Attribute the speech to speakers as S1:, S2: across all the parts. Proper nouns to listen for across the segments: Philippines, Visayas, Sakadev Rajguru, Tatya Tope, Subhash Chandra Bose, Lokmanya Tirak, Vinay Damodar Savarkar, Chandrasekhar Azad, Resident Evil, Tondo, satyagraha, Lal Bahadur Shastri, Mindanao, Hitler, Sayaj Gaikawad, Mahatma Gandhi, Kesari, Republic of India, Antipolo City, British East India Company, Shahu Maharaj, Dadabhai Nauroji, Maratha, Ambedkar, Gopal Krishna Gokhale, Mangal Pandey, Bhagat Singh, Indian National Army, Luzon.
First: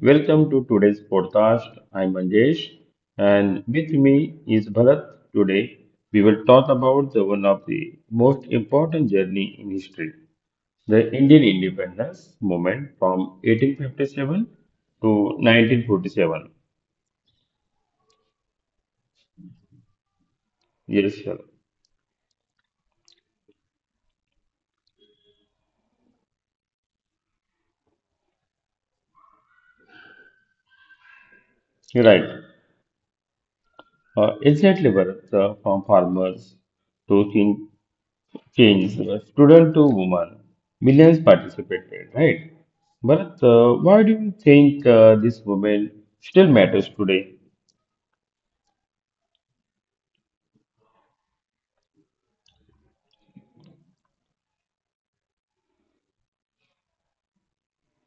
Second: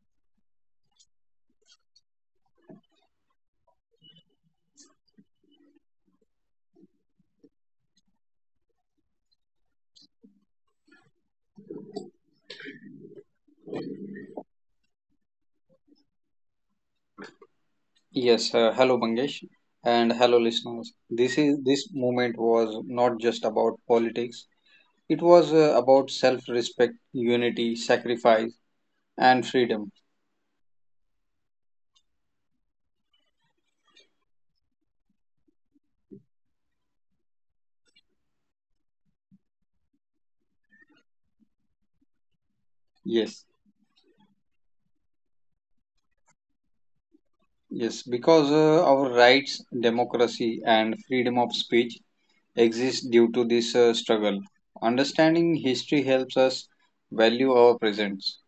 S1: welcome to today's podcast. I'm Manjesh and with me is Bharat. Today we will talk about the one of the most important journey in history, the Indian independence movement from 1857 to 1947.
S2: Yes, hello Mangesh and hello listeners.
S1: Yes,
S2: This
S1: sir.
S2: is this movement was not just about politics. It was about self-respect, unity, sacrifice and freedom.
S1: You're right. Exactly, Bharat, from farmers to king. Change, student to woman, millions participated, right?
S2: Yes.
S1: But why do you think this woman still matters today?
S2: Yes, because our rights, democracy and freedom of speech exist due to this struggle. Understanding history helps us value our presence.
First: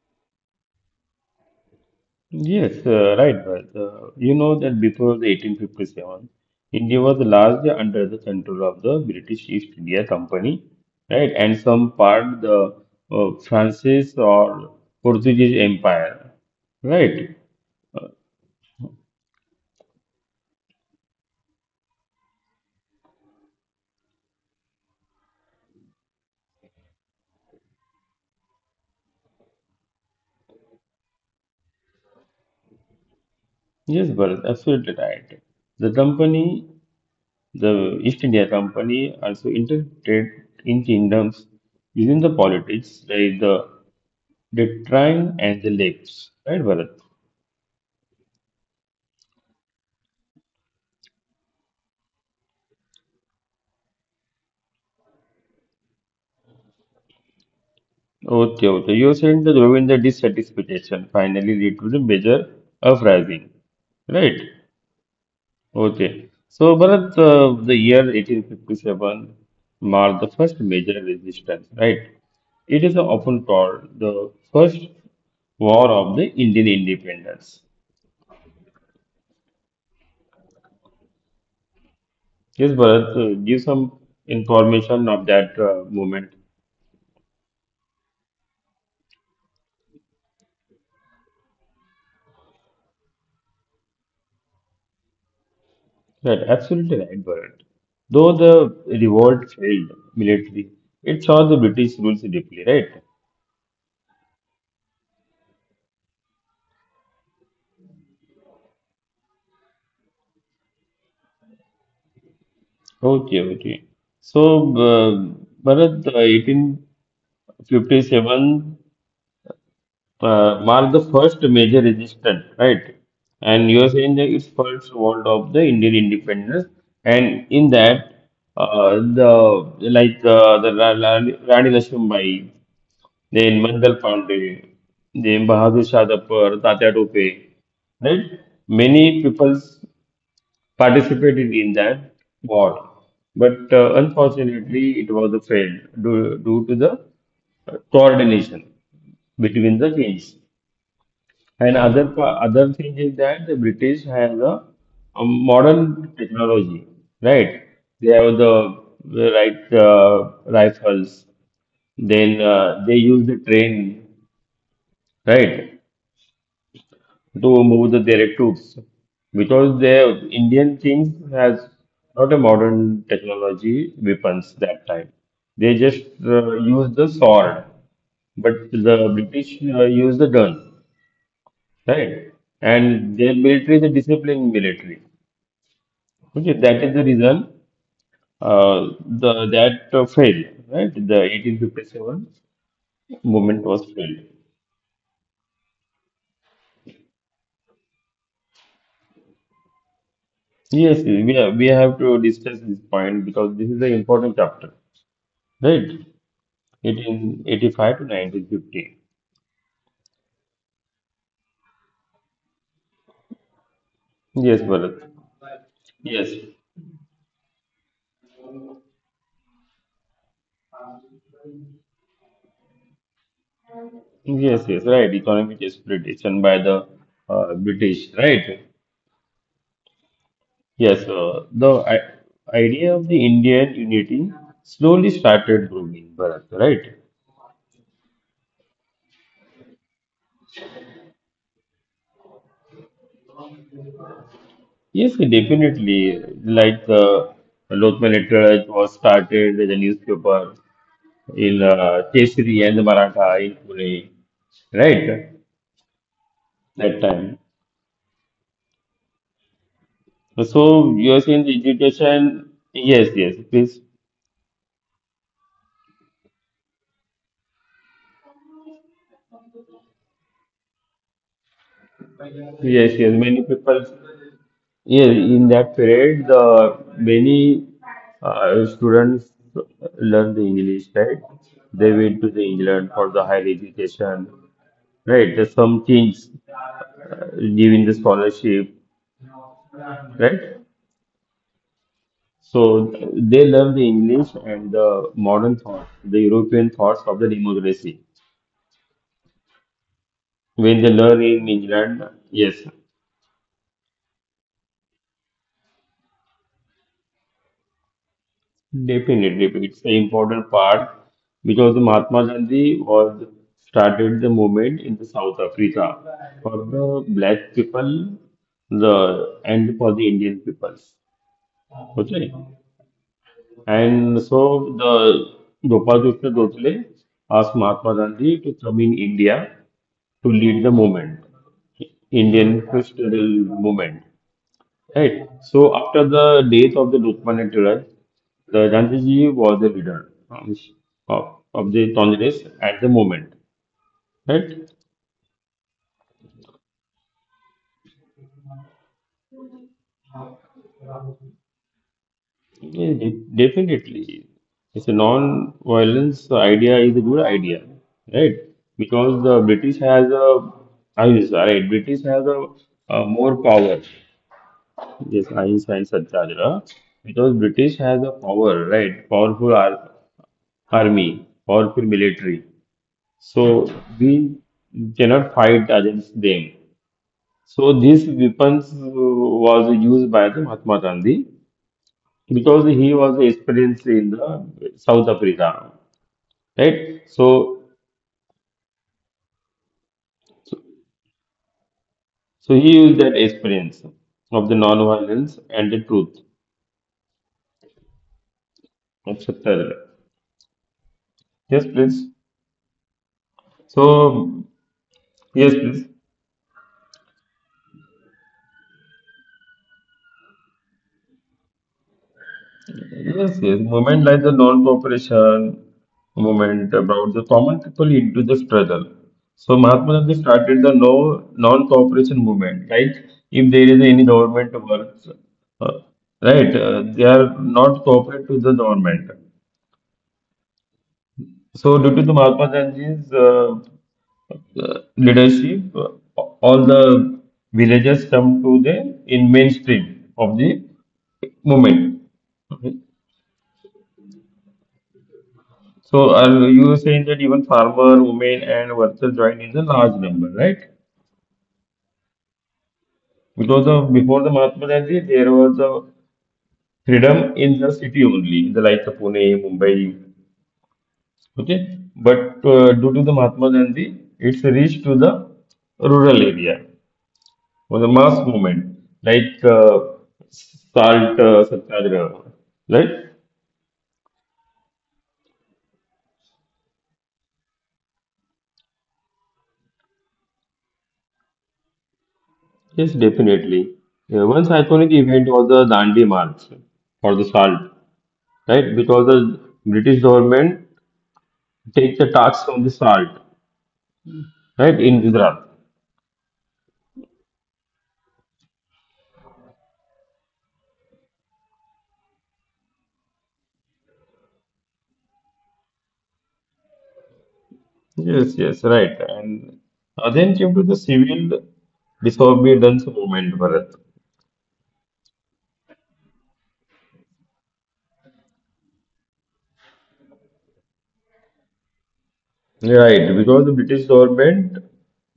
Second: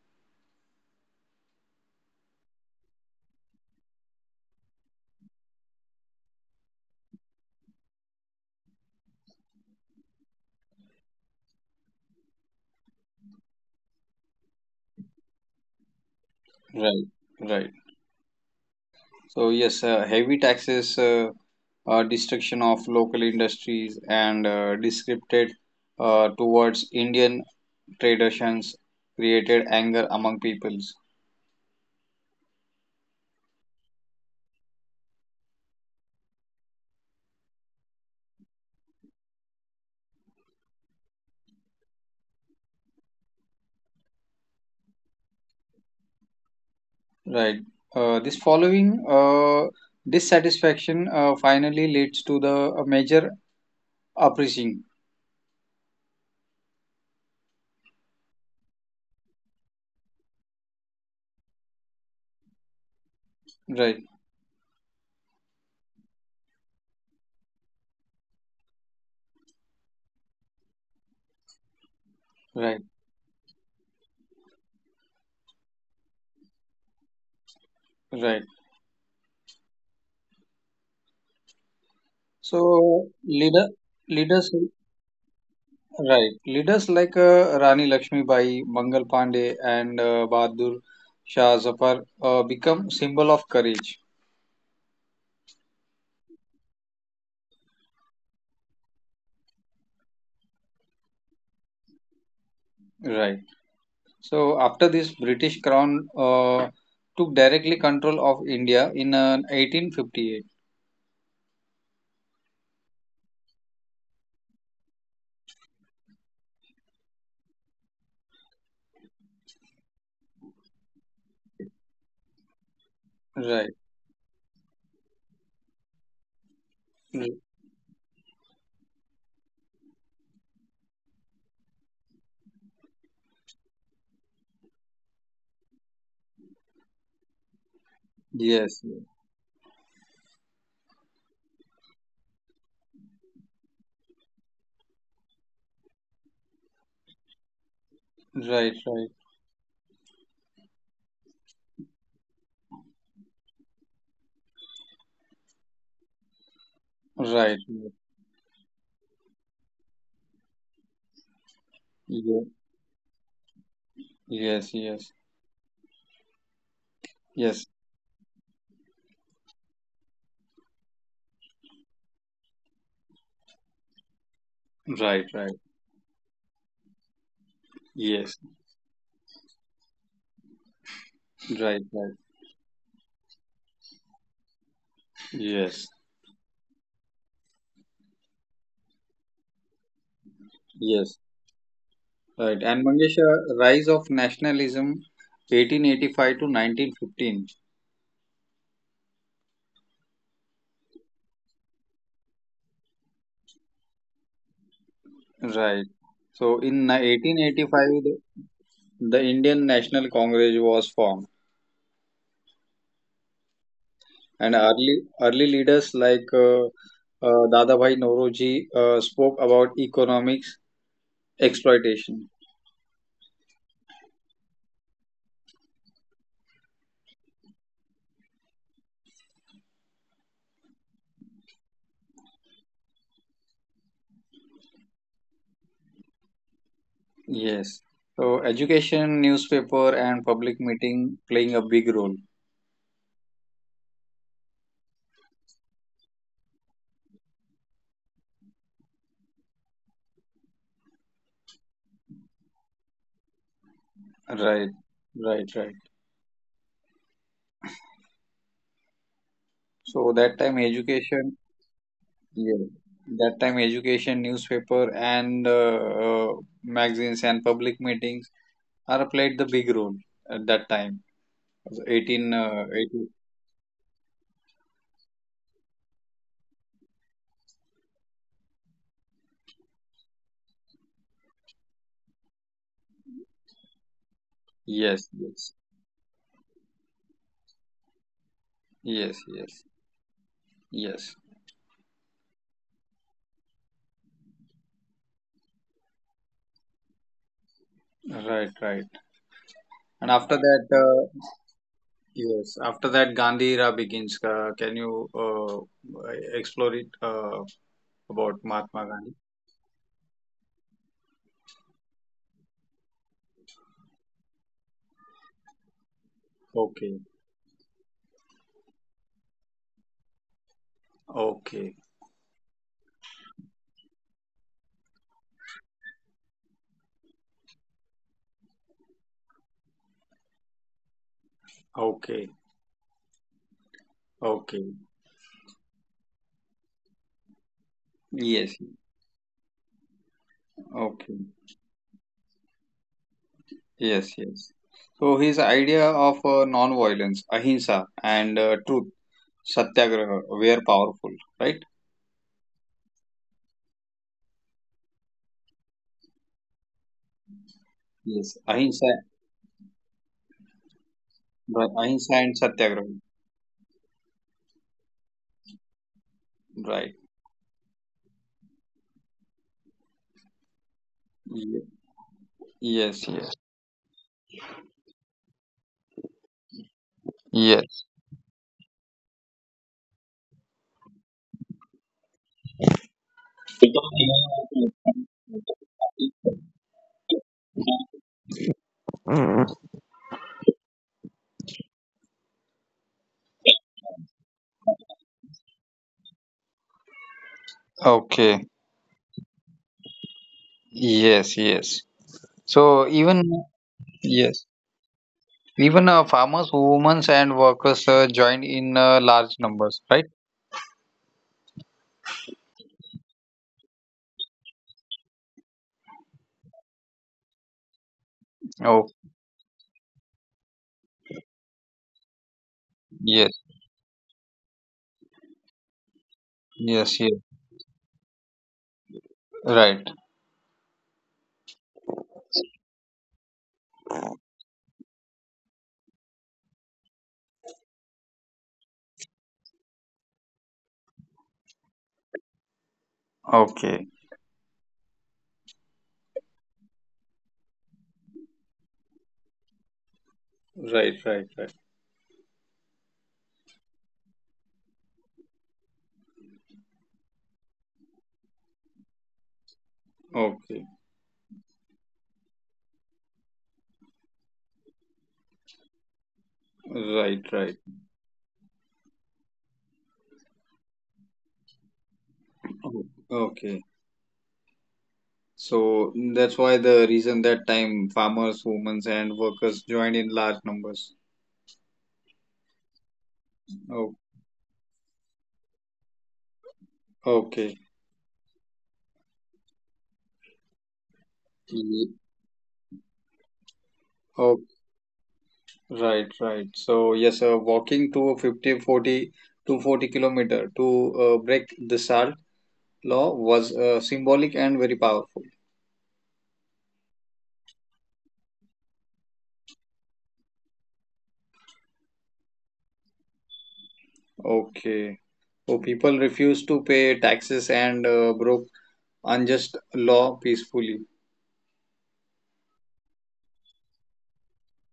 S1: Yes, right, Bharat. You know that before the 1857, India was largely under the control of the British East India Company, right, and some part the Francis or Portuguese Empire,
S2: Right.
S1: right?
S2: Right. So yes, heavy taxes, destruction of local industries, and discriminated towards Indian traditions created anger among peoples.
S1: Yes, Bharat, absolutely right. The company The East India Company also interacted in kingdoms using the politics like the Deccan and the Lakes. Right, Bharat?
S2: Right. This following dissatisfaction finally leads to the major uprising.
S1: Okay, okay. You said that during the Govinda dissatisfaction finally led to the major uprising.
S2: Right.
S1: Right? Okay. So, Bharat, the year 1857 marked the first major resistance, right? It is
S2: Right.
S1: often called the first war of the Indian independence.
S2: Right.
S1: Yes, Bharat,
S2: So
S1: give some
S2: leaders.
S1: information of that movement.
S2: Right. Leaders like Rani Lakshmibai, Mangal Pandey, and Bahadur Shah Zafar become symbol of courage.
S1: Right, absolutely right, Bharat. Though the revolt failed militarily, it saw the British rules deeply, right?
S2: Right. So after this, British Crown took directly control of India in 1858.
S1: Okay, okay. So, Bharat, 1857 marked the first major resistance, right? And
S2: Right.
S1: you are saying that it's first world of the Indian independence, and
S2: Mm.
S1: in that, the the Rani Lakshmibai. Then Mandal Pandey, then Bahadur Shah Dabbar, Tatya Tope, right?
S2: Yes.
S1: Many people participated in that war, but unfortunately, it was a fail due to the
S2: Right.
S1: coordination
S2: Right.
S1: between the things. And other thing is that the British have the modern technology,
S2: Right. Right.
S1: right? They have the right rifles.
S2: Yeah.
S1: Then they use the train,
S2: Yes. Yes.
S1: right?
S2: Yes.
S1: to move the direct troops because the Indian King has not a modern technology weapons that time.
S2: Right. Right.
S1: They just used the sword,
S2: Yes.
S1: but the British used the gun,
S2: Right. Right.
S1: right? And their military is a disciplined military.
S2: Yes.
S1: Okay, that is the reason the that failed, right?
S2: Yes.
S1: The 1857
S2: Right. And Mangesha,
S1: movement
S2: rise
S1: was
S2: of
S1: failed.
S2: nationalism 1885 to 1915.
S1: Yes, we have to discuss this point because this is the important chapter,
S2: Right.
S1: right?
S2: So in 1885, the,
S1: 1885 to
S2: the
S1: 1950.
S2: Indian National Congress was formed, and early
S1: Yes,
S2: early
S1: Bharat.
S2: leaders like
S1: Yes.
S2: Dadabhai Nauroji spoke about economics exploitation.
S1: Yes, yes, right. Economic exploitation by the British, right? Yes, the idea of the Indian unity slowly started growing, Bharat, right?
S2: Yes. So education, newspaper, and public meeting playing a big role.
S1: Yes, definitely. Like the local literate was started with a newspaper in Kesari and the Maratha in Pune,
S2: Right. Right. Right.
S1: right? That time.
S2: So that time education.
S1: So you're saying the
S2: Yeah. That
S1: education,
S2: time,
S1: yes,
S2: education,
S1: yes, please,
S2: newspaper, and uh, magazines and public meetings are played the big role at that time. 18, 18.
S1: yes, yes. Many people, yeah, in that period, the many students learn the English, right? They went to the England for the higher education,
S2: Yes, yes,
S1: right? There's some kings uh, giving the scholarship,
S2: yes, yes,
S1: right?
S2: yes.
S1: So they learn the English and the modern thought, the European thoughts of the democracy.
S2: Right, right. And after that,
S1: When they learn in England,
S2: yes,
S1: yes.
S2: Gandhi era begins. Can you explore it about Mahatma Gandhi?
S1: Definitely, it's an important part because Mahatma Gandhi was started the movement in the South Africa for the
S2: Okay,
S1: black people, the and for the Indian peoples.
S2: okay,
S1: Okay, and so the Gopal Krishna Gokhale asked Mahatma Gandhi to come in India to lead the movement,
S2: okay,
S1: Indian Christian movement.
S2: okay.
S1: Right. So after the death of the Lokmanya Tirak,
S2: Yes,
S1: the
S2: yes,
S1: Gandhiji was the leader
S2: okay.
S1: of the Congress at the moment.
S2: Yes,
S1: Right?
S2: yes. So his idea of non-violence, ahimsa, and truth, satyagraha, were powerful, right?
S1: Yeah, definitely. It's a non-violence idea is a good idea. Right?
S2: Yes, ahimsa,
S1: Because the British has a I mean sorry, British
S2: right,
S1: has
S2: ahimsa and
S1: a
S2: satyagraha,
S1: more power. Yes, Ahimsa and Satyagraha.
S2: right?
S1: Because British has a power, right? Powerful army, powerful
S2: Ye-
S1: military.
S2: Yes, yes,
S1: So we cannot fight against them.
S2: yes.
S1: So these weapons was used by the Mahatma Gandhi because he was experienced in the South Africa, right? So, so he used that experience of the non-violence and the truth,
S2: Okay.
S1: etc.
S2: Yes, yes.
S1: Yes,
S2: So
S1: please.
S2: even yes,
S1: So,
S2: even
S1: yes,
S2: farmers,
S1: please.
S2: women, and workers joined in large numbers, right?
S1: Yes, yes. Movement like the non-cooperation movement brought the common people into the
S2: Oh,
S1: struggle. So Mahatma Gandhi started the non-cooperation movement. Like
S2: yes,
S1: if there is any government works, uh, right,
S2: yes, yes.
S1: they are not cooperate to the government.
S2: Right.
S1: So due to the Mahatma Gandhi's leadership, all the villages come to the in mainstream of the movement.
S2: Okay.
S1: So are you saying that even farmer, women, and workers joined in the large number, right?
S2: Right, right, right.
S1: Because of before the Mahatma Gandhi, there was a freedom in the city only, in the likes of Pune, Mumbai,
S2: Okay.
S1: okay. But due to the Mahatma Gandhi, it's reached to the rural area
S2: Right, right.
S1: or the mass movement, like salt satyagraha, right?
S2: Okay. So that's why the reason that time farmers, women, and workers joined in large numbers.
S1: Yes, definitely.
S2: Oh,
S1: Yeah, one iconic event was the Dandi March for the salt.
S2: okay.
S1: Right? Because the British government takes the
S2: Ye-
S1: tax from the salt,
S2: Oh,
S1: right, in Gujarat.
S2: right, right. So yes, walking to 50, forty to 40 kilometer to break the salt law was symbolic and very powerful.
S1: Yes, yes, right. And then came to the civil disobedience movement, Bharat.
S2: Okay. So people refused to pay taxes and broke unjust law peacefully.
S1: Right, because the British government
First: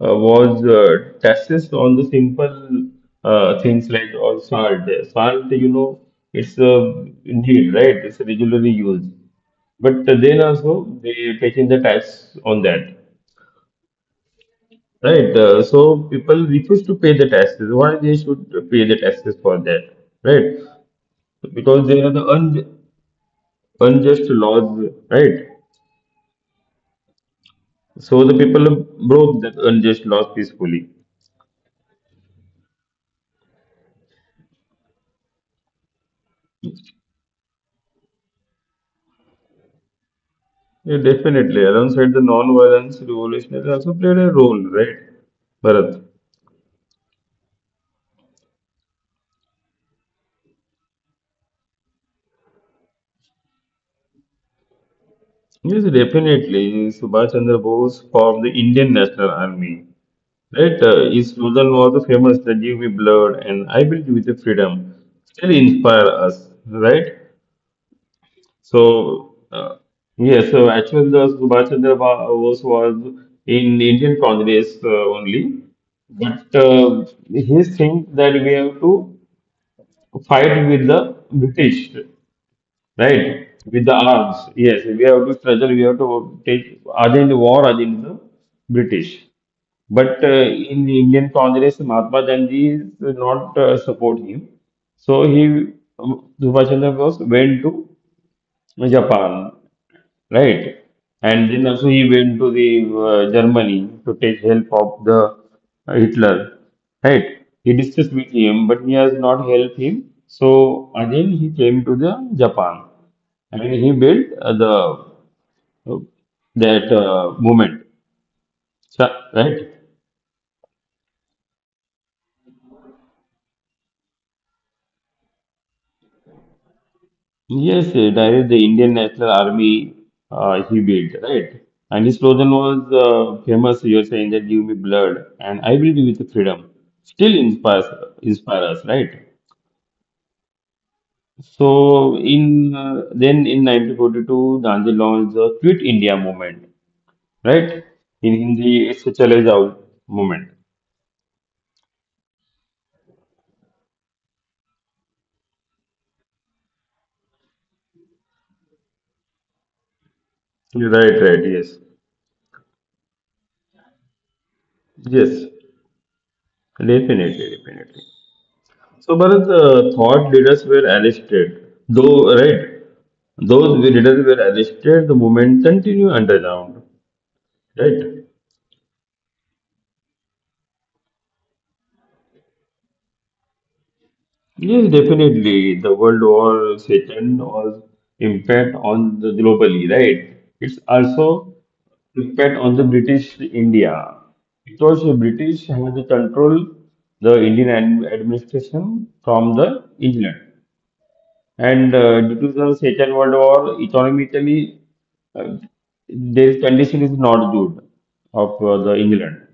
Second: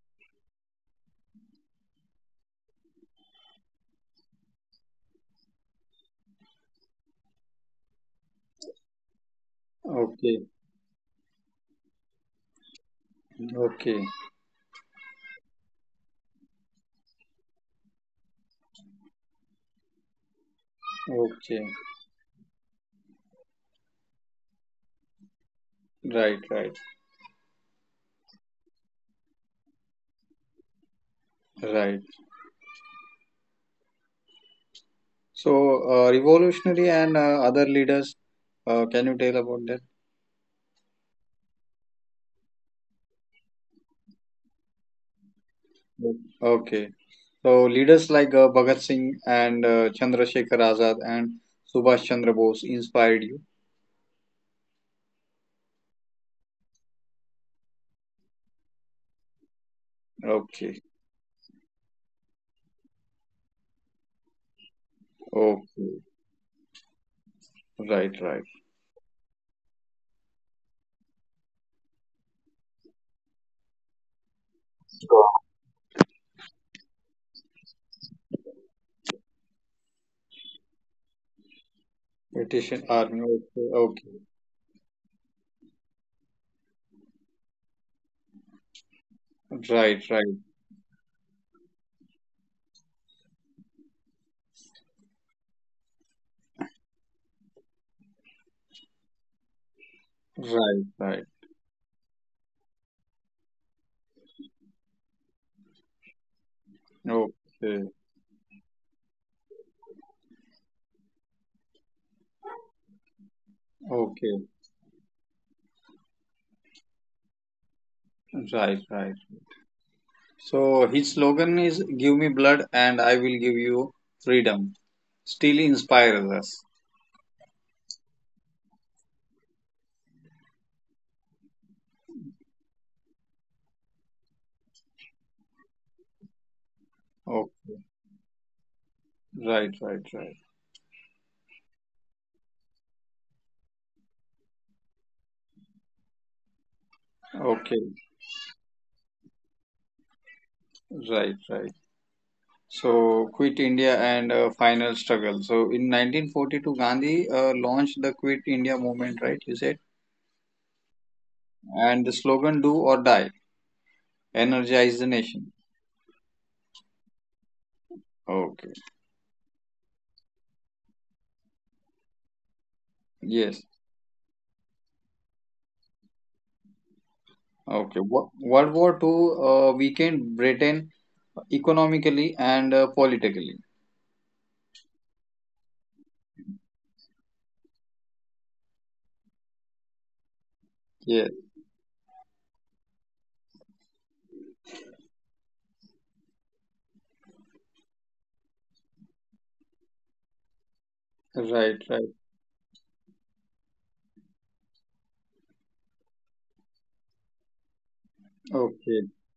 S1: was taxes on the simple things like all salt. Salt, it's a need, right? It's a regularly used. But then
S2: Okay,
S1: also they taking the tax on that.
S2: okay,
S1: Right. So people refuse to pay the taxes. Why they should pay the taxes for that? Right.
S2: okay.
S1: Because they are the unjust laws. Right.
S2: Right, right,
S1: So the people broke that unjust laws peacefully.
S2: right. So, revolutionary and other leaders, can you tell about that?
S1: Yeah, definitely. Alongside the non-violence revolutionary also played a role. Right. Bharat.
S2: Yes. Okay. So, leaders like Bhagat Singh and Chandrasekhar Azad and Subhash Chandra Bose inspired you.
S1: Yes, definitely. Subhash Chandra Bose formed the Indian National Army. Right,
S2: Okay.
S1: his slogan was the famous that give me blood and I will give you the freedom. Still inspire
S2: Okay.
S1: us, right?
S2: Right, right.
S1: So, yes, so actually, the Bose was in Indian Congress only, but he thinks that we have to fight with the British,
S2: British Army.
S1: right? With
S2: Okay.
S1: the
S2: Okay.
S1: arms, yes, we have to struggle, we have to take against war against the British.
S2: Right,
S1: But
S2: right.
S1: in the Indian Congress, Mahatma Gandhi is not support him. So he, Subhash Chandra Bose went to Japan. Right.
S2: Right, right.
S1: And then also he went to the Germany to take help of the Hitler. Right. He
S2: Okay.
S1: discussed with him, but he has not helped him. So again he came to the Japan and he built
S2: Okay.
S1: the uh, that movement.
S2: Right,
S1: So-
S2: right.
S1: Right.
S2: So, his slogan is, Give me blood and I will give you freedom. Still inspires us.
S1: Yes, that is the Indian National Army he built, right? And his slogan was famous, you're saying that give me blood and I will give you the freedom. Still
S2: Okay.
S1: inspire us, right?
S2: Right, right, right.
S1: So in then in 1942, Gandhi launched the Quit India movement, right?
S2: Okay,
S1: In Hindi, it's a Chale Jao movement.
S2: right, right. So, Quit India and Final Struggle. So, in 1942, Gandhi launched the Quit India movement, right? You said?
S1: Right, right, yes.
S2: And the slogan, Do or Die, energize the
S1: Yes,
S2: nation.
S1: definitely, definitely.
S2: Okay,
S1: So, Bharat, thought leaders were arrested, though, right? Those
S2: yes.
S1: leaders were arrested, the movement continued underground, right?
S2: Okay. World War Two weakened Britain economically and politically.
S1: Yes, definitely. The World War Second was impact on the globally, right? It's
S2: Yes,
S1: also impact on the British India because the British had the control the Indian administration from the England.
S2: right,
S1: And
S2: right.
S1: due to the Second World War, economically, uh, their condition is not good of the
S2: Okay,
S1: England,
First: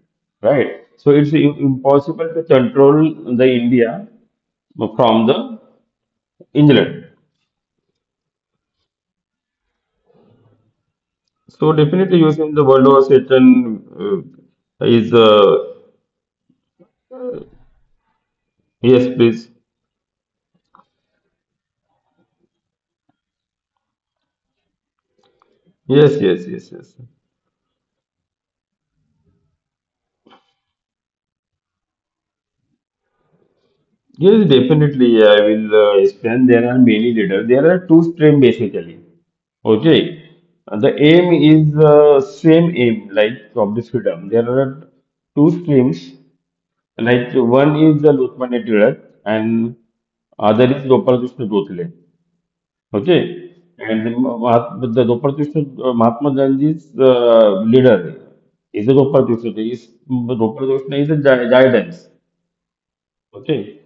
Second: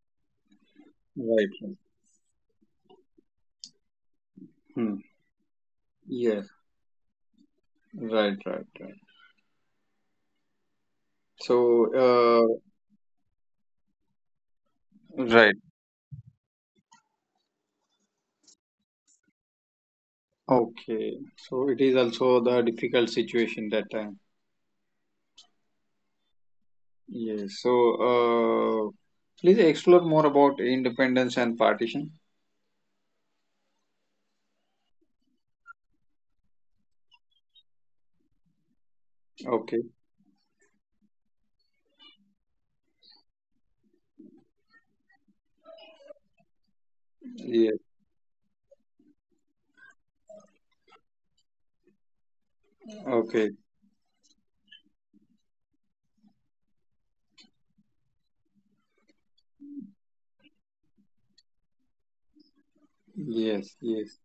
S1: right? So it's
S2: right, right.
S1: impossible to control the India
S2: Hmm.
S1: from the
S2: Yes,
S1: England.
S2: right, right, right.
S1: So
S2: So,
S1: definitely using the World War Second is
S2: right.
S1: yes, please.
S2: Okay, so it is also the difficult situation that time.
S1: Yes, yes, yes, yes.
S2: Yes, so uh, please explore more about independence and partition.
S1: Yes, definitely. I will explain. There are many leaders. There are two streams basically.
S2: Okay,
S1: Okay, the aim is same aim like of the freedom. There are two streams.
S2: yes.
S1: Like one is the Lokmanya Tilak and other is Gopal Krishna Gokhale.
S2: Okay.
S1: Okay, and the the Gopal Krishna Mahatma Gandhi's leader is the Gopal Krishna. Is Gopal Krishna is a guidance.
S2: Yes, yes.
S1: Okay.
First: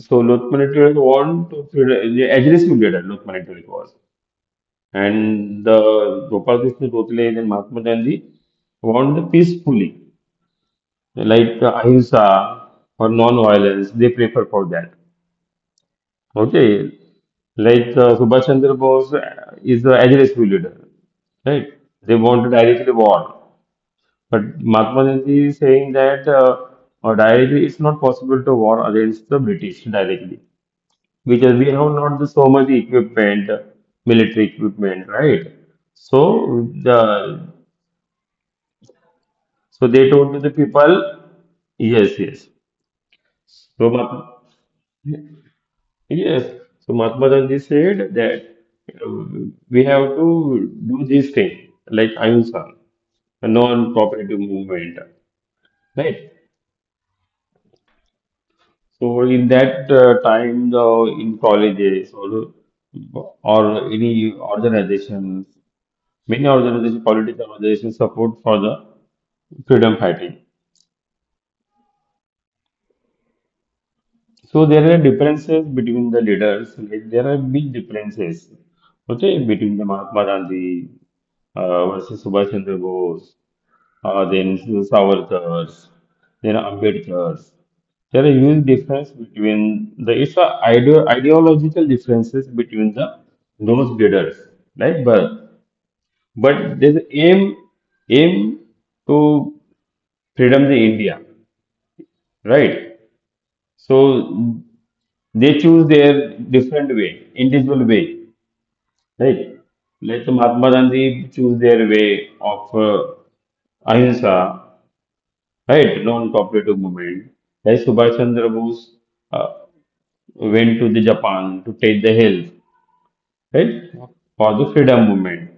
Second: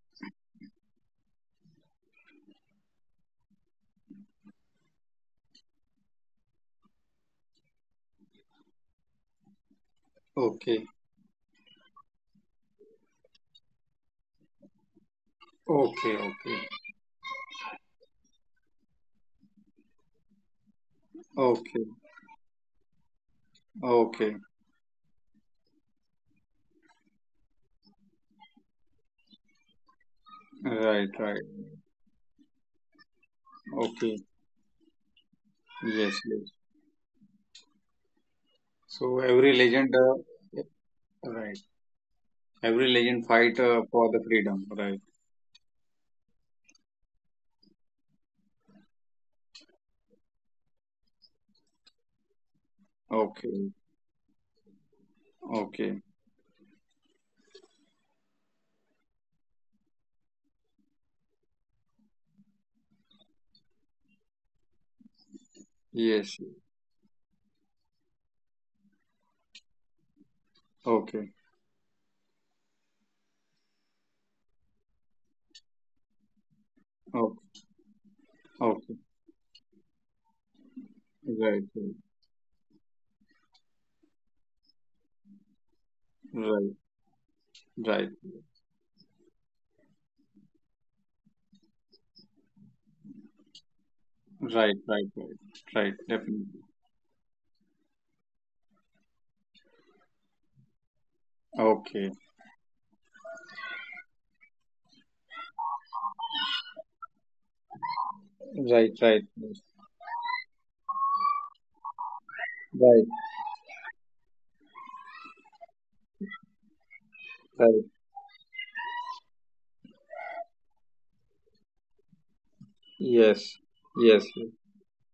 S1: So Loth Manipulator want to the aggressive leader, Loth Manipulator was. And the Gopal Krishna Gokhale and Mahatma Gandhi won peacefully,
S2: Okay,
S1: like ahimsa or non-violence. They prefer for that.
S2: okay, okay,
S1: Okay, like Subhash Chandra Bose is the aggressive leader,
S2: okay,
S1: right? They want directly war,
S2: okay.
S1: but Mahatma Gandhi is saying that directly it's not possible to war against the British directly
S2: Right, right.
S1: because we have not the so much equipment,
S2: Okay,
S1: military equipment, right?
S2: yes, yes.
S1: So the
S2: So every legend,
S1: so they told to the people,
S2: right,
S1: yes, yes.
S2: fight
S1: So
S2: for the
S1: Mahatma,
S2: freedom, right?
S1: yes. So Mahatma Gandhi said that we have to do this thing like Ahimsa, a
S2: Okay,
S1: non-cooperative movement,
S2: okay,
S1: right? So in that time, the in colleges or any organizations Many
S2: yes.
S1: organizations, political organizations support for the freedom fighting.
S2: Okay,
S1: So there are differences between the leaders. Like there are big
S2: okay,
S1: differences,
S2: okay.
S1: okay, between the Mahatma Gandhi
S2: Right, right.
S1: versus Subhash Chandra Bose, then Savarkar's, then
S2: Right.
S1: Ambedkar's. There are
S2: Right,
S1: huge difference between the it's a ideological differences between the those leaders,
S2: right,
S1: right?
S2: right, right, right, definitely.
S1: But there's aim to freedom the India.
S2: Okay,
S1: Right? So they choose their different way, individual way,
S2: right, right,
S1: right?
S2: yes.
S1: Let Mahatma Gandhi choose their way of
S2: Right,
S1: ahimsa, right? Non-cooperative movement. Right? Subhash
S2: right.
S1: Chandra Bose uh, went to the Japan to take the help, right?
S2: Yes,
S1: For
S2: yes,
S1: the
S2: yes.
S1: freedom movement.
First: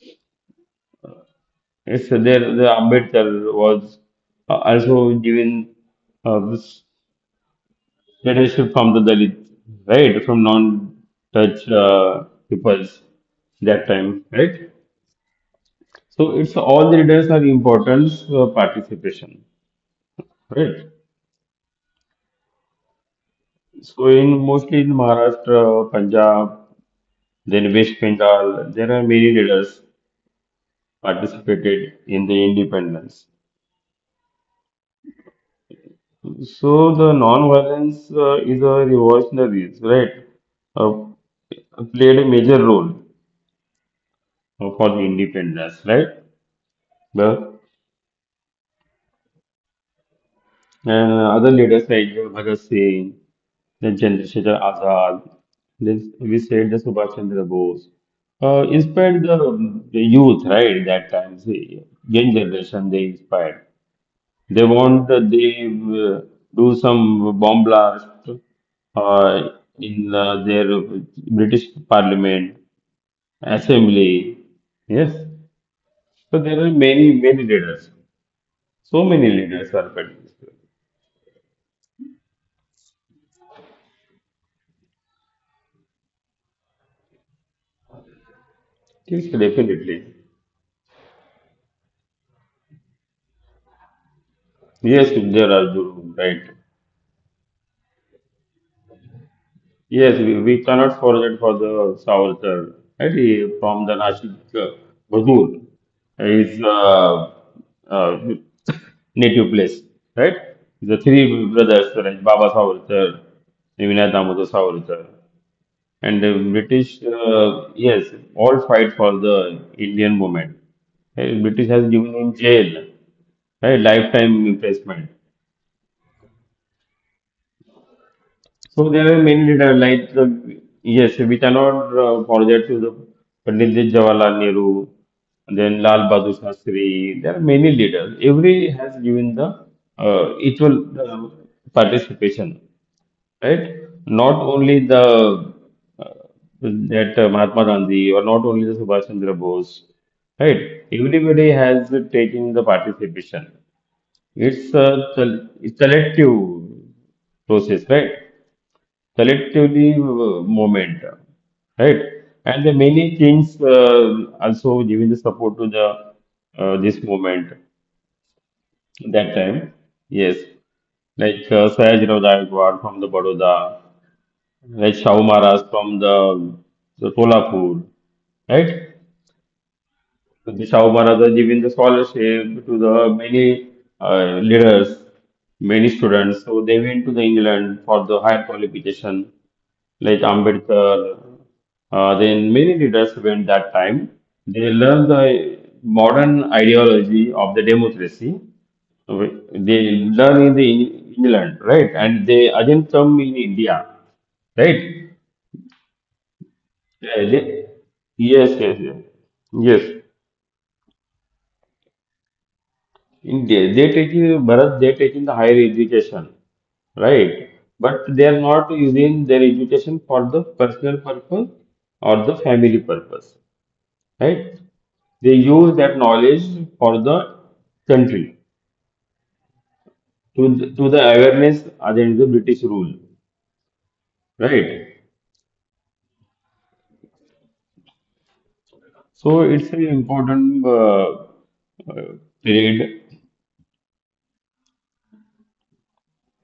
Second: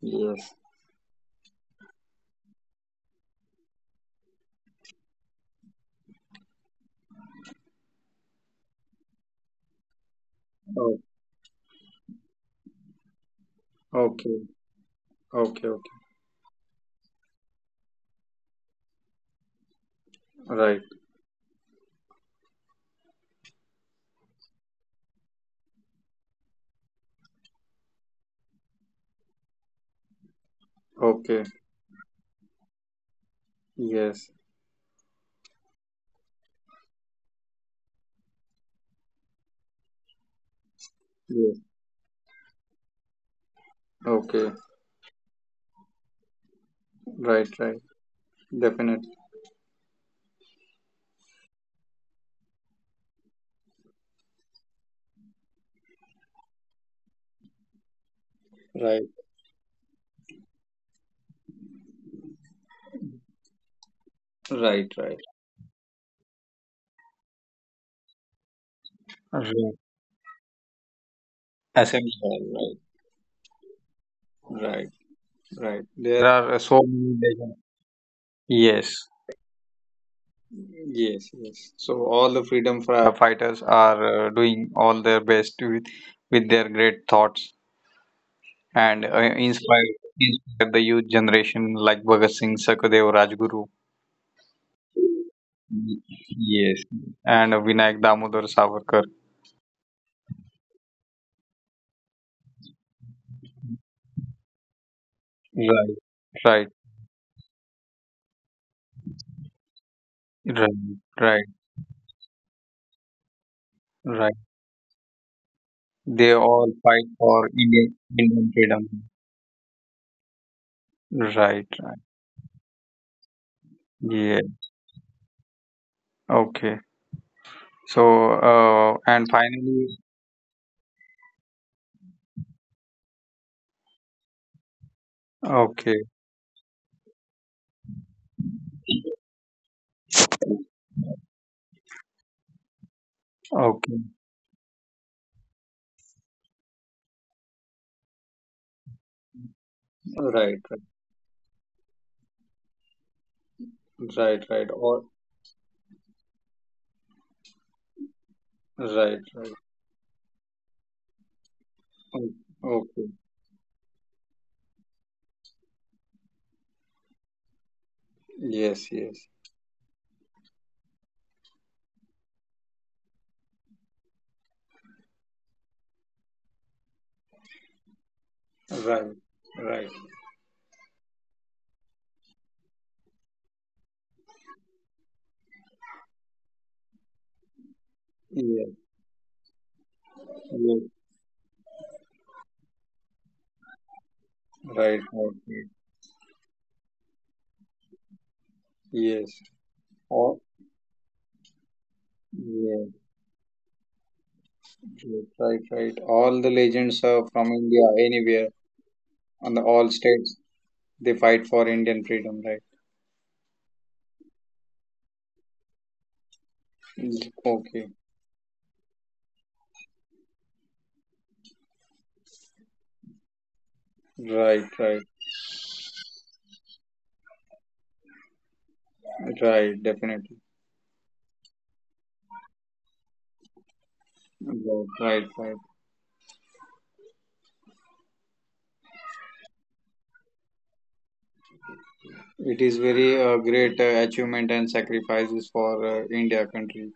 S2: Yes.
S1: It's there. The Ambedkar was also given. uh, leadership from the Dalit, right? From
S2: Oh,
S1: non-touch peoples that time,
S2: okay,
S1: right?
S2: okay, okay.
S1: So it's all the leaders are important participation,
S2: Right,
S1: right? So in mostly in Maharashtra, Punjab, then West Bengal, there are many leaders
S2: okay.
S1: participated in the independence.
S2: Yes,
S1: So the non-violence is a revolutionaries, right? Uh,
S2: yes.
S1: Played a major role
S2: Okay,
S1: for the independence, right?
S2: right,
S1: The
S2: right. Definitely.
S1: And other leaders like Bhagat Singh, then Chandrasekhar Azad, then we said the Subhash Chandra Bose,
S2: Right,
S1: inspired the youth, right? That time, the young generation, they inspired. They
S2: right, right.
S1: want, they do some bomb blast uh,
S2: Right.
S1: in their British
S2: Assembly hall,
S1: Parliament, Assembly.
S2: right, right,
S1: Yes.
S2: right. There are
S1: So
S2: so
S1: there are
S2: many legends.
S1: many, many leaders.
S2: Yes.
S1: So many leaders are present.
S2: Yes, yes. So all the freedom fighters are doing all their best with their great thoughts and inspire,
S1: Yes,
S2: inspire the
S1: definitely.
S2: youth generation like Bhagat Singh, Sakadev Rajguru.
S1: Yes,
S2: Y-
S1: there are
S2: Yes,
S1: Guru, right.
S2: and Vinayak Damodar Savarkar.
S1: Yes, we cannot forget for the Savarkar, right? He- From the Nashik
S2: Right,
S1: Bhadur,
S2: right,
S1: his uh, native place,
S2: right,
S1: right? The
S2: right,
S1: three brothers, right? Baba Savarkar,
S2: right.
S1: Vinay Damodar Savarkar,
S2: They
S1: and the
S2: all fight
S1: British,
S2: for Indian,
S1: yes,
S2: Indian freedom.
S1: all fight for the Indian movement. Hey,
S2: Right,
S1: British
S2: right.
S1: has given him jail, right?
S2: Yeah.
S1: Lifetime imprisonment.
S2: Okay. So,
S1: So
S2: and
S1: there are many
S2: finally,
S1: leaders like yes, we cannot forget to the Pandit Jawaharlal Nehru,
S2: okay,
S1: then Lal Bahadur Shastri. There are many leaders. Every has given the equal participation, right?
S2: okay.
S1: Not only the uh, that Mahatma Gandhi or not only the Subhash Chandra Bose,
S2: Right.
S1: right? Everybody has taken the participation.
S2: Right, right,
S1: It's
S2: or
S1: a, col- it's selective process, right?
S2: right, right.
S1: Collectively movement, right?
S2: O-
S1: And the
S2: Okay.
S1: many things also giving the support to the this movement
S2: Yes, yes.
S1: that time. Yes, like Sayaj Gaikawad from the Baroda, like Shahu Maharaj from the Solapur, right?
S2: Right, right.
S1: So the Shahu Maharaj are giving the scholarship to the many leaders, many students. So they went to the England for the higher
S2: Yes,
S1: qualification. Like
S2: yes.
S1: Ambedkar, then many leaders went that time. They
S2: Right, right,
S1: learned the
S2: right.
S1: modern ideology of the democracy.
S2: Yes.
S1: Okay. They
S2: All,
S1: learn in the England, right? And they again
S2: yes,
S1: come in India, right?
S2: yes. Right, right. All the legends are
S1: Uh,
S2: from
S1: they-
S2: India, anywhere,
S1: yes, yes, yes.
S2: on the
S1: Yes.
S2: all states. They fight for Indian freedom, right?
S1: In they taking Bharat, they taking the higher education,
S2: Mm,
S1: right?
S2: okay.
S1: But they are not using their education for the personal purpose or the family purpose,
S2: Right,
S1: right?
S2: right,
S1: They use that knowledge for the country
S2: right. Definitely.
S1: to the awareness against the British rule,
S2: Right, right,
S1: right?
S2: right.
S1: So it's an important uh,
S2: It is very
S1: period.
S2: great achievement and sacrifices for India country.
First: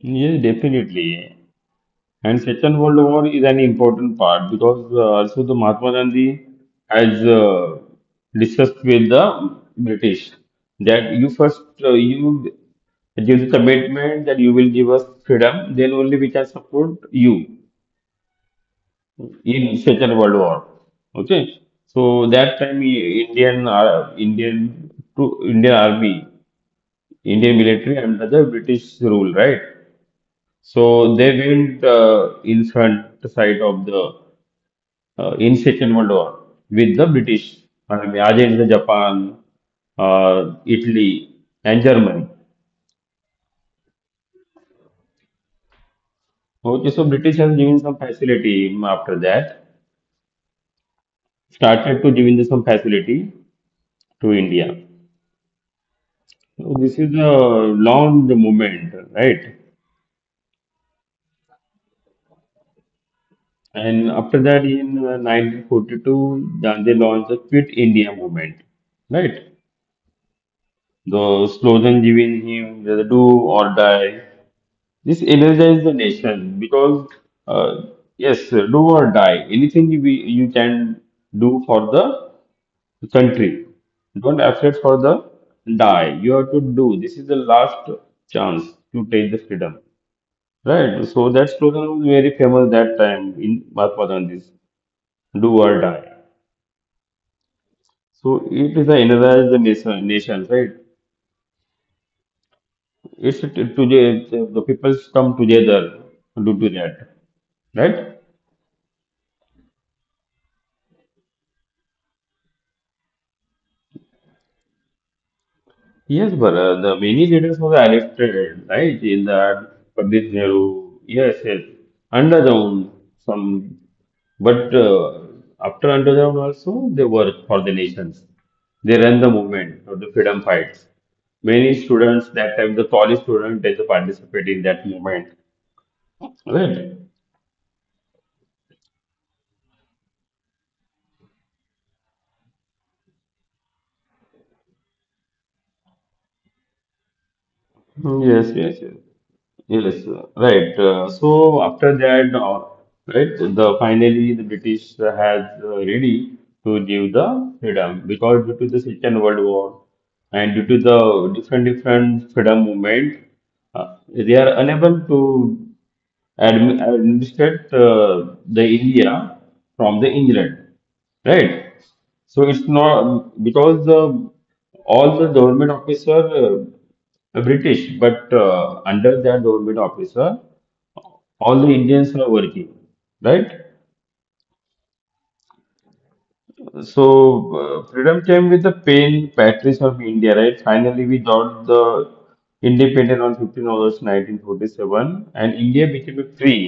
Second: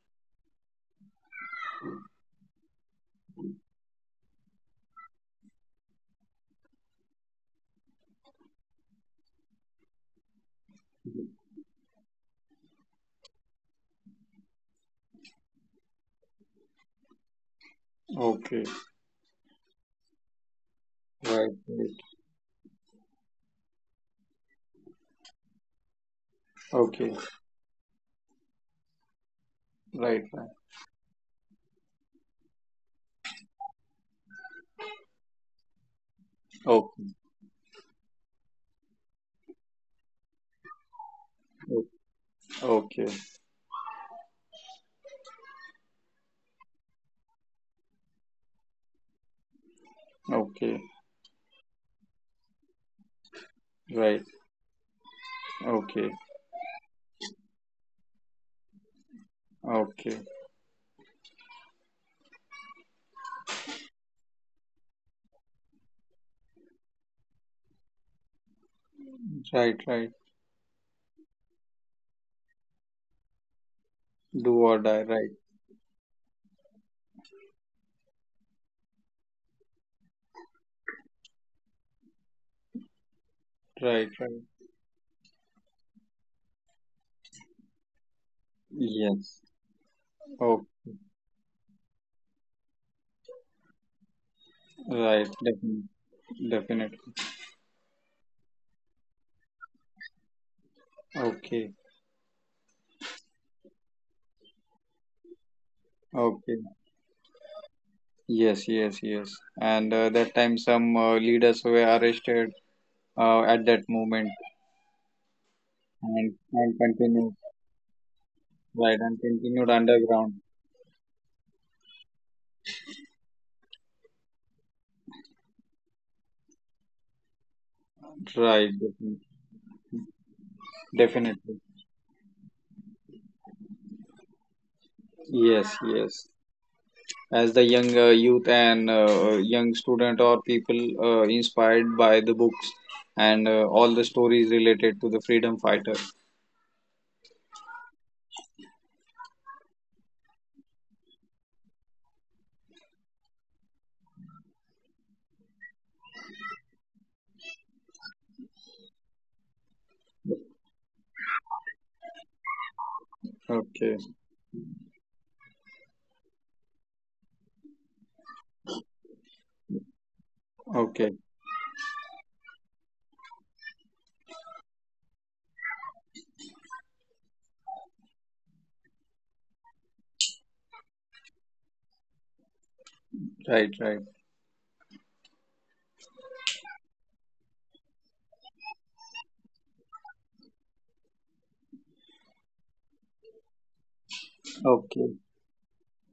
S1: Yes, definitely. And Second World War is an important part because also the Mahatma Gandhi has discussed with the British that you first you give the commitment that you will give us freedom, then only we can support you.
S2: Okay.
S1: In Second World War. Okay,
S2: Right. Right.
S1: so that time Indian Indian to Indian Army,
S2: Okay.
S1: Indian military under the British rule, right?
S2: Right. Right.
S1: So they went in front side of the in Second World War with the
S2: Okay.
S1: British Army against the Japan, uh, Italy, and Germany.
S2: Okay.
S1: Okay, so British has given some facility after that,
S2: Okay.
S1: started to give in some facility to
S2: Right.
S1: India.
S2: Okay.
S1: So this is a launch movement, right?
S2: Okay.
S1: And after that, in 1942, Gandhi launched the Quit India movement, right?
S2: Right. Right.
S1: The slogan given him, the do or die.
S2: Do or
S1: This
S2: die. Right.
S1: energized the nation because, uh, yes, do or die. Anything you, be- you can do for the country. Don't
S2: Right. Right.
S1: afraid for the die. You have to do. This is the last chance to take the freedom.
S2: Yes. Oh.
S1: Right, so that slogan was very famous that time in Mahatma Gandhi's "Do
S2: Right.
S1: or Die."
S2: Definitely. Definitely.
S1: So it is a energize the nation, nations, right?
S2: Okay.
S1: It's to the peoples come together due to that,
S2: Okay.
S1: right?
S2: Yes. Yes. Yes. And that time, some leaders were arrested at that moment,
S1: Yes, but
S2: and
S1: the many
S2: and
S1: leaders were
S2: continued.
S1: elected, right? In
S2: Right.
S1: the
S2: And continued
S1: Pandit Nehru,
S2: underground.
S1: yes, yes, underground some, but after underground also they work for the nations. They ran
S2: Right.
S1: the
S2: Definitely.
S1: movement of the freedom fights. Many
S2: Definitely.
S1: students that time, the college students, they participate in that movement,
S2: Yes. Yes.
S1: right?
S2: As the young youth and young student or people inspired by the books and all the stories related to the freedom fighter.
S1: Yes, yes, yes. Yes, right. So after that, right, the finally the British has ready to give the freedom because due to the Second World War and due to the different different freedom movement, they are
S2: Okay,
S1: unable to admi- administered the India from the England,
S2: okay.
S1: right? So it's not because the all the government officer are British, but under that government officer, all the Indians are working, right?
S2: Right, right.
S1: So, freedom came with the pain, patriots of India, right? Finally, we got the independent on 15th August 1947, and
S2: Okay,
S1: India became free.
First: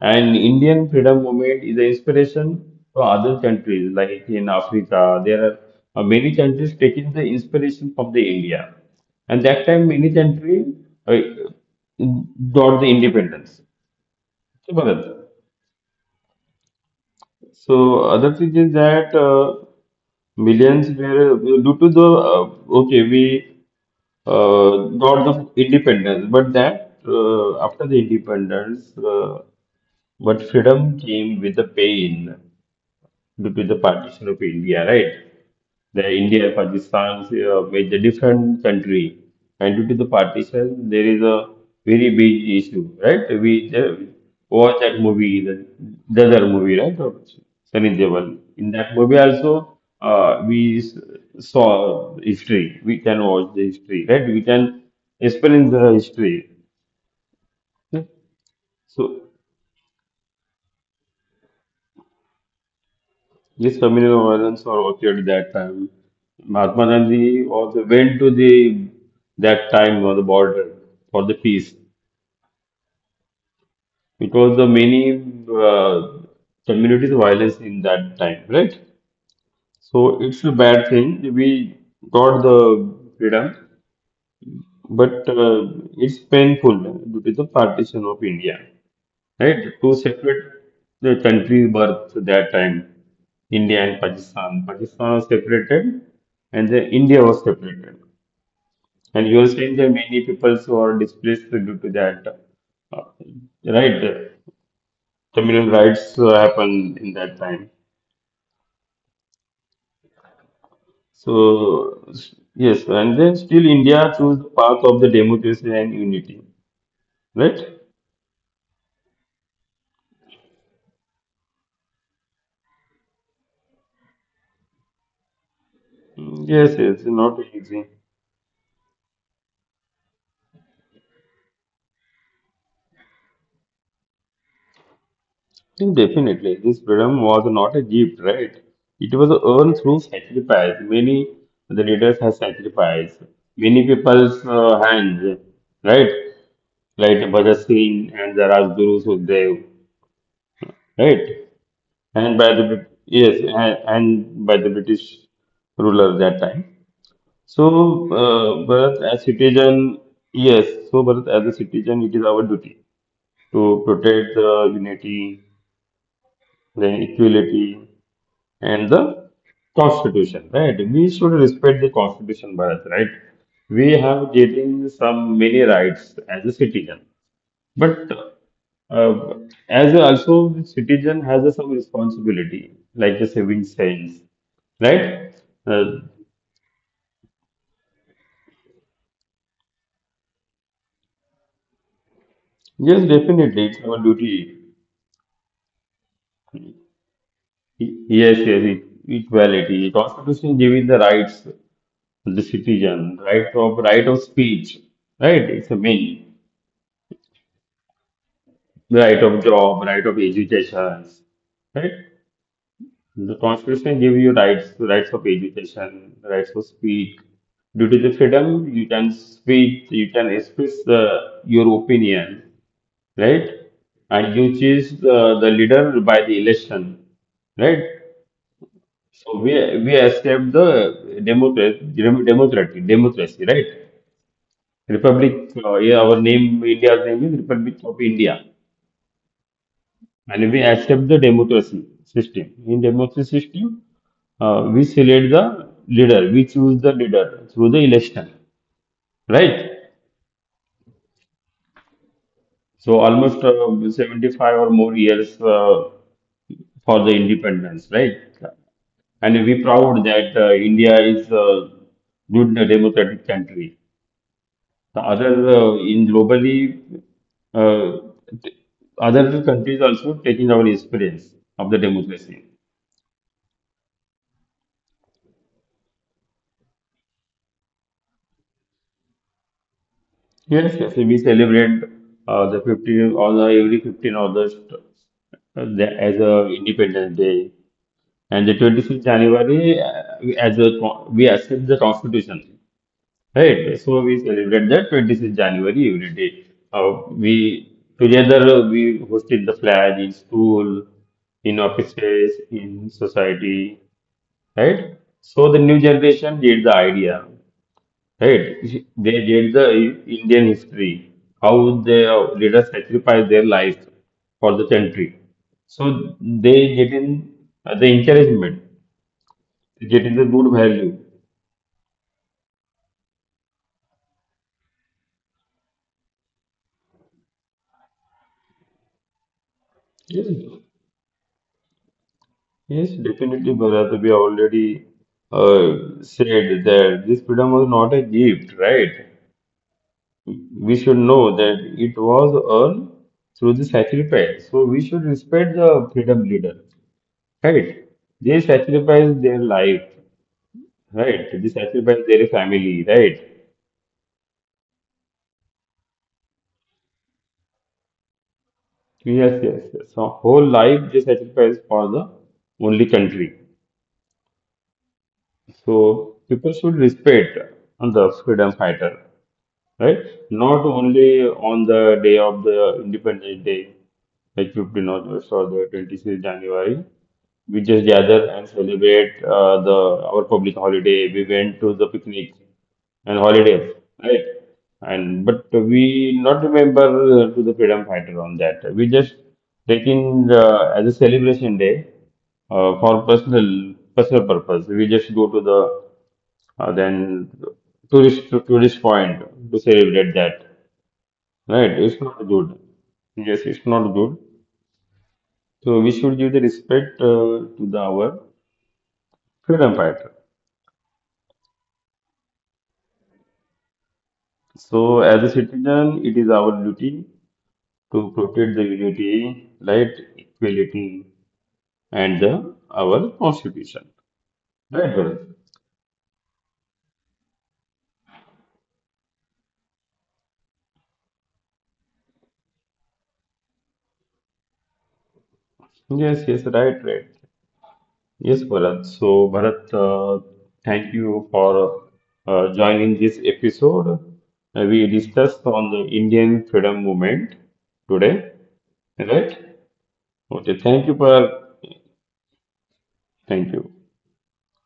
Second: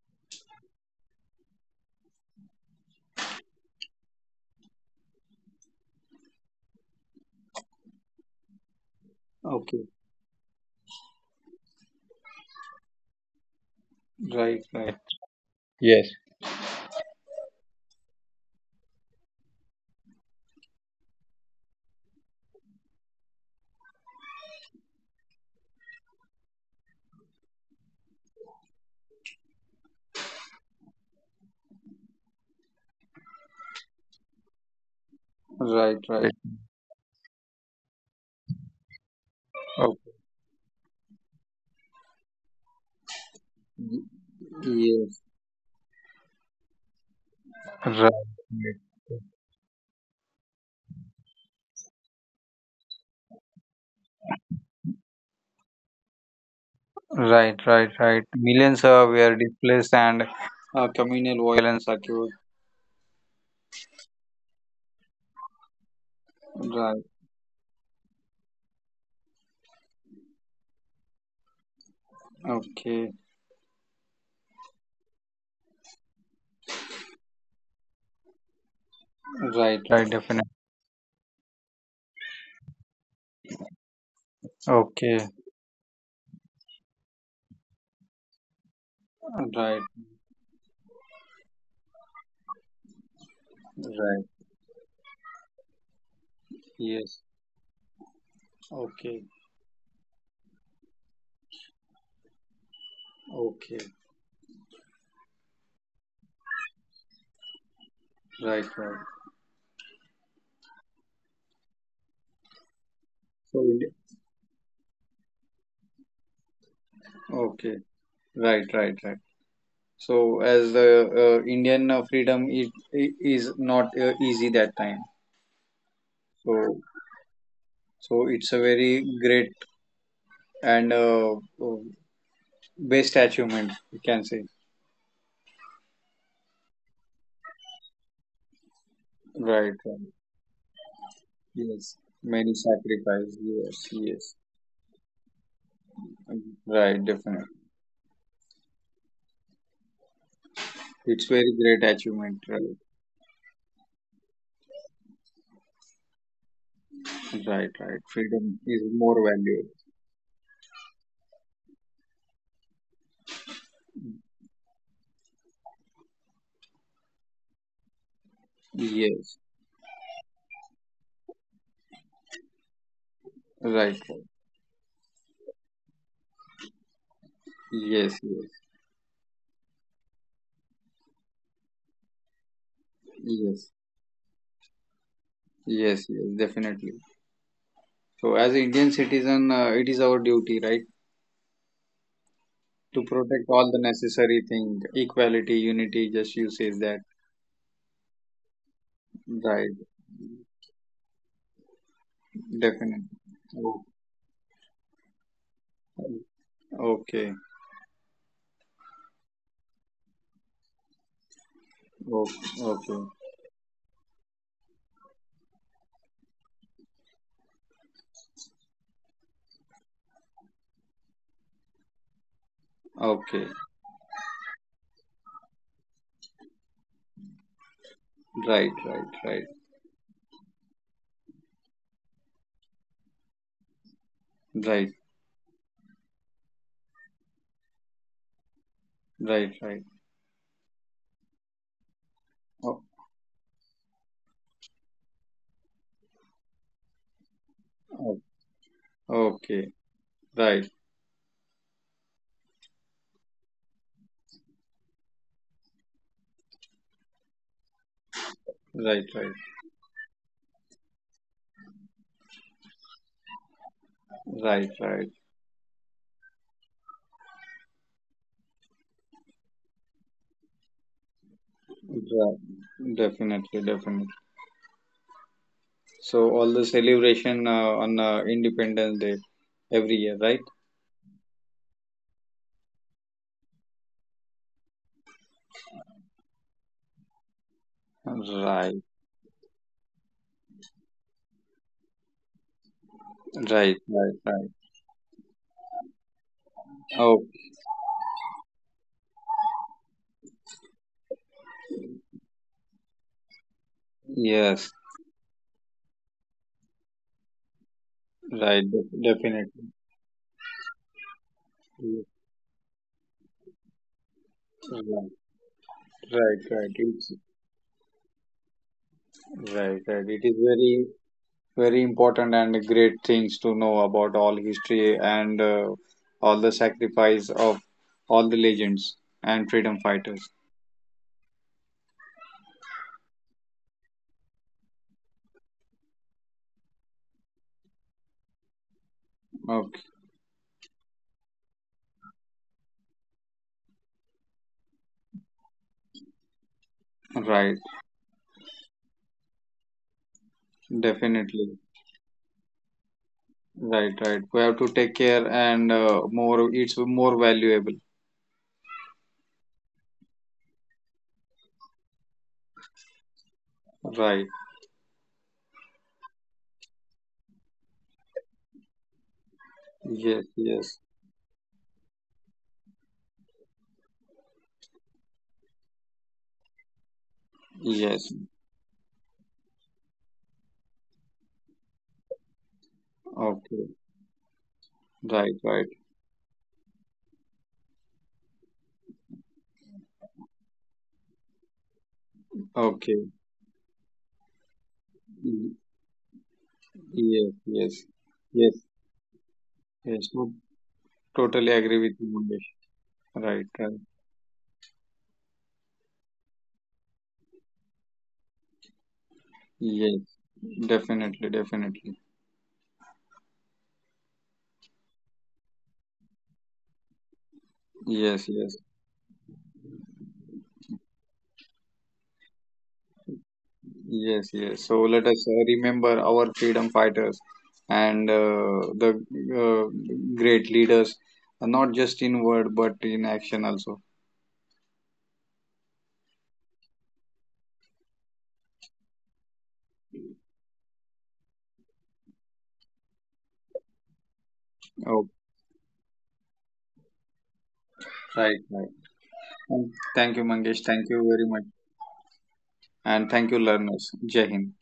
S1: And Indian freedom movement is an inspiration for other countries, like in Africa. There are many countries taking the inspiration from the India. And that
S2: okay.
S1: time, many country uh, got the independence.
S2: Right,
S1: Okay,
S2: right.
S1: Bharat?
S2: Yes.
S1: So other thing is that millions were due to the okay we got the independence, but that after the independence, but freedom came with the pain with the partition of India, right?
S2: Right,
S1: The
S2: right.
S1: India, Pakistan, made a different country, and due to the
S2: Okay,
S1: partition, there is a very big issue, right? We watch that
S2: yes,
S1: movie, the other movie, right? Of Sunny
S2: right.
S1: Deol. In that movie also, we s- saw history. We can watch the history, right? We can experience the history.
S2: Right, right, right. Millions
S1: So
S2: were displaced and communal violence occurred.
S1: yes, communal violence was occurred that time. Mahatma
S2: Right,
S1: Gandhi was went to the that time on the border for the peace.
S2: okay.
S1: It was the many uh, communities violence in that time, right?
S2: Right, right,
S1: So it's
S2: definitely.
S1: a bad thing. We got the freedom,
S2: Okay.
S1: but it's painful due to the partition of India. Right?
S2: Right,
S1: Two separate countries birthed that time, India and
S2: right.
S1: Pakistan. Pakistan was separated and the
S2: Yes.
S1: India was separated.
S2: Okay.
S1: And you are saying there are many people who are displaced due to that. uh,
S2: Okay.
S1: right, uh, communal rights happened in that time.
S2: Right. Right.
S1: So, s- yes, and then
S2: So.
S1: still India chose the path of the democracy and unity. Right?
S2: Okay. Right. Right. Right. So as the Indian freedom is not easy that time.
S1: Mm,
S2: So
S1: yes, yes, not easy.
S2: so it's a very great and uh, best achievement we can say.
S1: Definitely, this freedom was not a gift, right?
S2: Right.
S1: It was
S2: Right.
S1: earned through sacrifice.
S2: Yes.
S1: Many the
S2: Many
S1: leaders have
S2: sacrifice.
S1: sacrificed.
S2: Yes. Yes.
S1: Many people's hands, right?
S2: Right. Definitely.
S1: Like Bhagat Singh and the Rajguru Sukhdev,
S2: It's very
S1: right?
S2: great achievement. Right.
S1: And by the yes, and by the British ruler that time.
S2: Right. Right.
S1: So,
S2: Freedom is more
S1: Bharat as
S2: valuable.
S1: citizen, yes. So, Bharat as a citizen, it is our duty to protect the unity, the equality, and
S2: Yes.
S1: the constitution, right? We should respect the constitution, Bharat, right?
S2: Right.
S1: We
S2: Right.
S1: have getting some many rights as a citizen,
S2: Yes.
S1: but
S2: Yes.
S1: uh, as a, also the citizen has a some responsibility, like the saving
S2: Yes.
S1: sense, right? Uh,
S2: Yes, yes, definitely. So, as an Indian citizen, it is our duty, right,
S1: yes,
S2: to protect
S1: definitely,
S2: all
S1: it's
S2: the
S1: our
S2: necessary
S1: duty.
S2: thing, equality, unity. Just you says that,
S1: Yes, yes,
S2: right?
S1: equality. Constitution giving the rights to the
S2: Definitely.
S1: citizen,
S2: Oh,
S1: right of speech, right? It's a main.
S2: okay,
S1: Right of job, right of education, right?
S2: oh, okay,
S1: The constitution give you rights, rights of education, rights of speak. Due to the freedom, you can speak, you can express your opinion, right?
S2: okay.
S1: And you choose the leader by the election, right?
S2: Right, right,
S1: So
S2: right,
S1: we accept the democracy, democracy, democracy, right?
S2: right,
S1: Republic, yeah, our name, India's name is Republic of India,
S2: right, right.
S1: and we accept the democracy system.
S2: Oh,
S1: In democracy system, we select the leader, we choose the leader through the
S2: oh,
S1: election,
S2: okay,
S1: right?
S2: right,
S1: So almost 75 or more years for the independence, right?
S2: right,
S1: And
S2: right,
S1: we proud that India is a good democratic country.
S2: right, right,
S1: The
S2: right.
S1: other in globally, uh, t- other countries also taking our experience of the democracy.
S2: Definitely, definitely. So, all the celebration on Independence Day every year, right?
S1: Yes, yes, we celebrate the 15th or the every 15th August the, as a Independence Day, and the
S2: Right,
S1: 25th January as a we accept the Constitution,
S2: right,
S1: right? So
S2: right,
S1: we
S2: right.
S1: celebrate that 26th January every day.
S2: Oh,
S1: We together we hosted the flag in school, in offices, in society,
S2: yes,
S1: right? So the new generation get the idea.
S2: right,
S1: Hey, they did
S2: definitely.
S1: the Indian history, how
S2: Yes.
S1: their leaders sacrificed their lives for the
S2: Right,
S1: country. So
S2: right, right.
S1: they get
S2: It's,
S1: in the encouragement,
S2: right,
S1: they get
S2: right.
S1: in the
S2: It is
S1: good
S2: very,
S1: value.
S2: very important and great things to know about all history and all the sacrifice of all the legends and freedom
S1: Yes,
S2: fighters.
S1: yes, definitely, Bharat, we already said that this freedom was not a gift, right?
S2: Okay,
S1: We should know that it was earned through the sacrifice. So we should respect the freedom leader,
S2: right,
S1: right? They sacrificed their life. Right, this
S2: definitely.
S1: actually buys their family, right?
S2: Right, right. We have to take care and it's more valuable.
S1: Yes, yes, yes. So whole life this actually buys for the only country.
S2: Right.
S1: So people should respect the freedom fighter, right?
S2: Yes,
S1: Not
S2: yes,
S1: only on the day of the Independence Day, like 15th August or the 26th January, we just
S2: yes.
S1: gather and celebrate the our public holiday. We went to the picnic and
S2: Okay.
S1: holidays, right? And
S2: Right,
S1: but
S2: right.
S1: we not remember to the freedom fighter on that. We just taking as a celebration day for
S2: Okay.
S1: personal personal purpose. We just go to
S2: Y-
S1: the then
S2: Yes, yes,
S1: tourist to
S2: yes,
S1: tourist point to
S2: yes.
S1: celebrate
S2: No,
S1: that.
S2: totally
S1: Right,
S2: agree with
S1: it's
S2: you,
S1: not
S2: Mangesh.
S1: good, yes,
S2: Right,
S1: it's
S2: right.
S1: not good. So we should give the respect to the our freedom
S2: Yes,
S1: fighter.
S2: definitely, definitely.
S1: So as a citizen it is our duty to
S2: Yes,
S1: protect the
S2: yes,
S1: unity, right? Equality and the, our constitution,
S2: yes, yes. So
S1: right
S2: let
S1: Gaurav?
S2: us remember our freedom fighters and the great leaders, not just in word but in action also.
S1: Yes, yes, right, right. Yes, Bharat. So, Bharat, thank you for joining this episode. We
S2: Oh,
S1: discussed on the Indian freedom movement today,
S2: right, right.
S1: right?
S2: Thank thank you,
S1: Okay,
S2: Mangesh.
S1: thank
S2: Thank
S1: you,
S2: you very
S1: Bharat.
S2: much, and thank you,
S1: Thank you.
S2: learners. Jai Hind.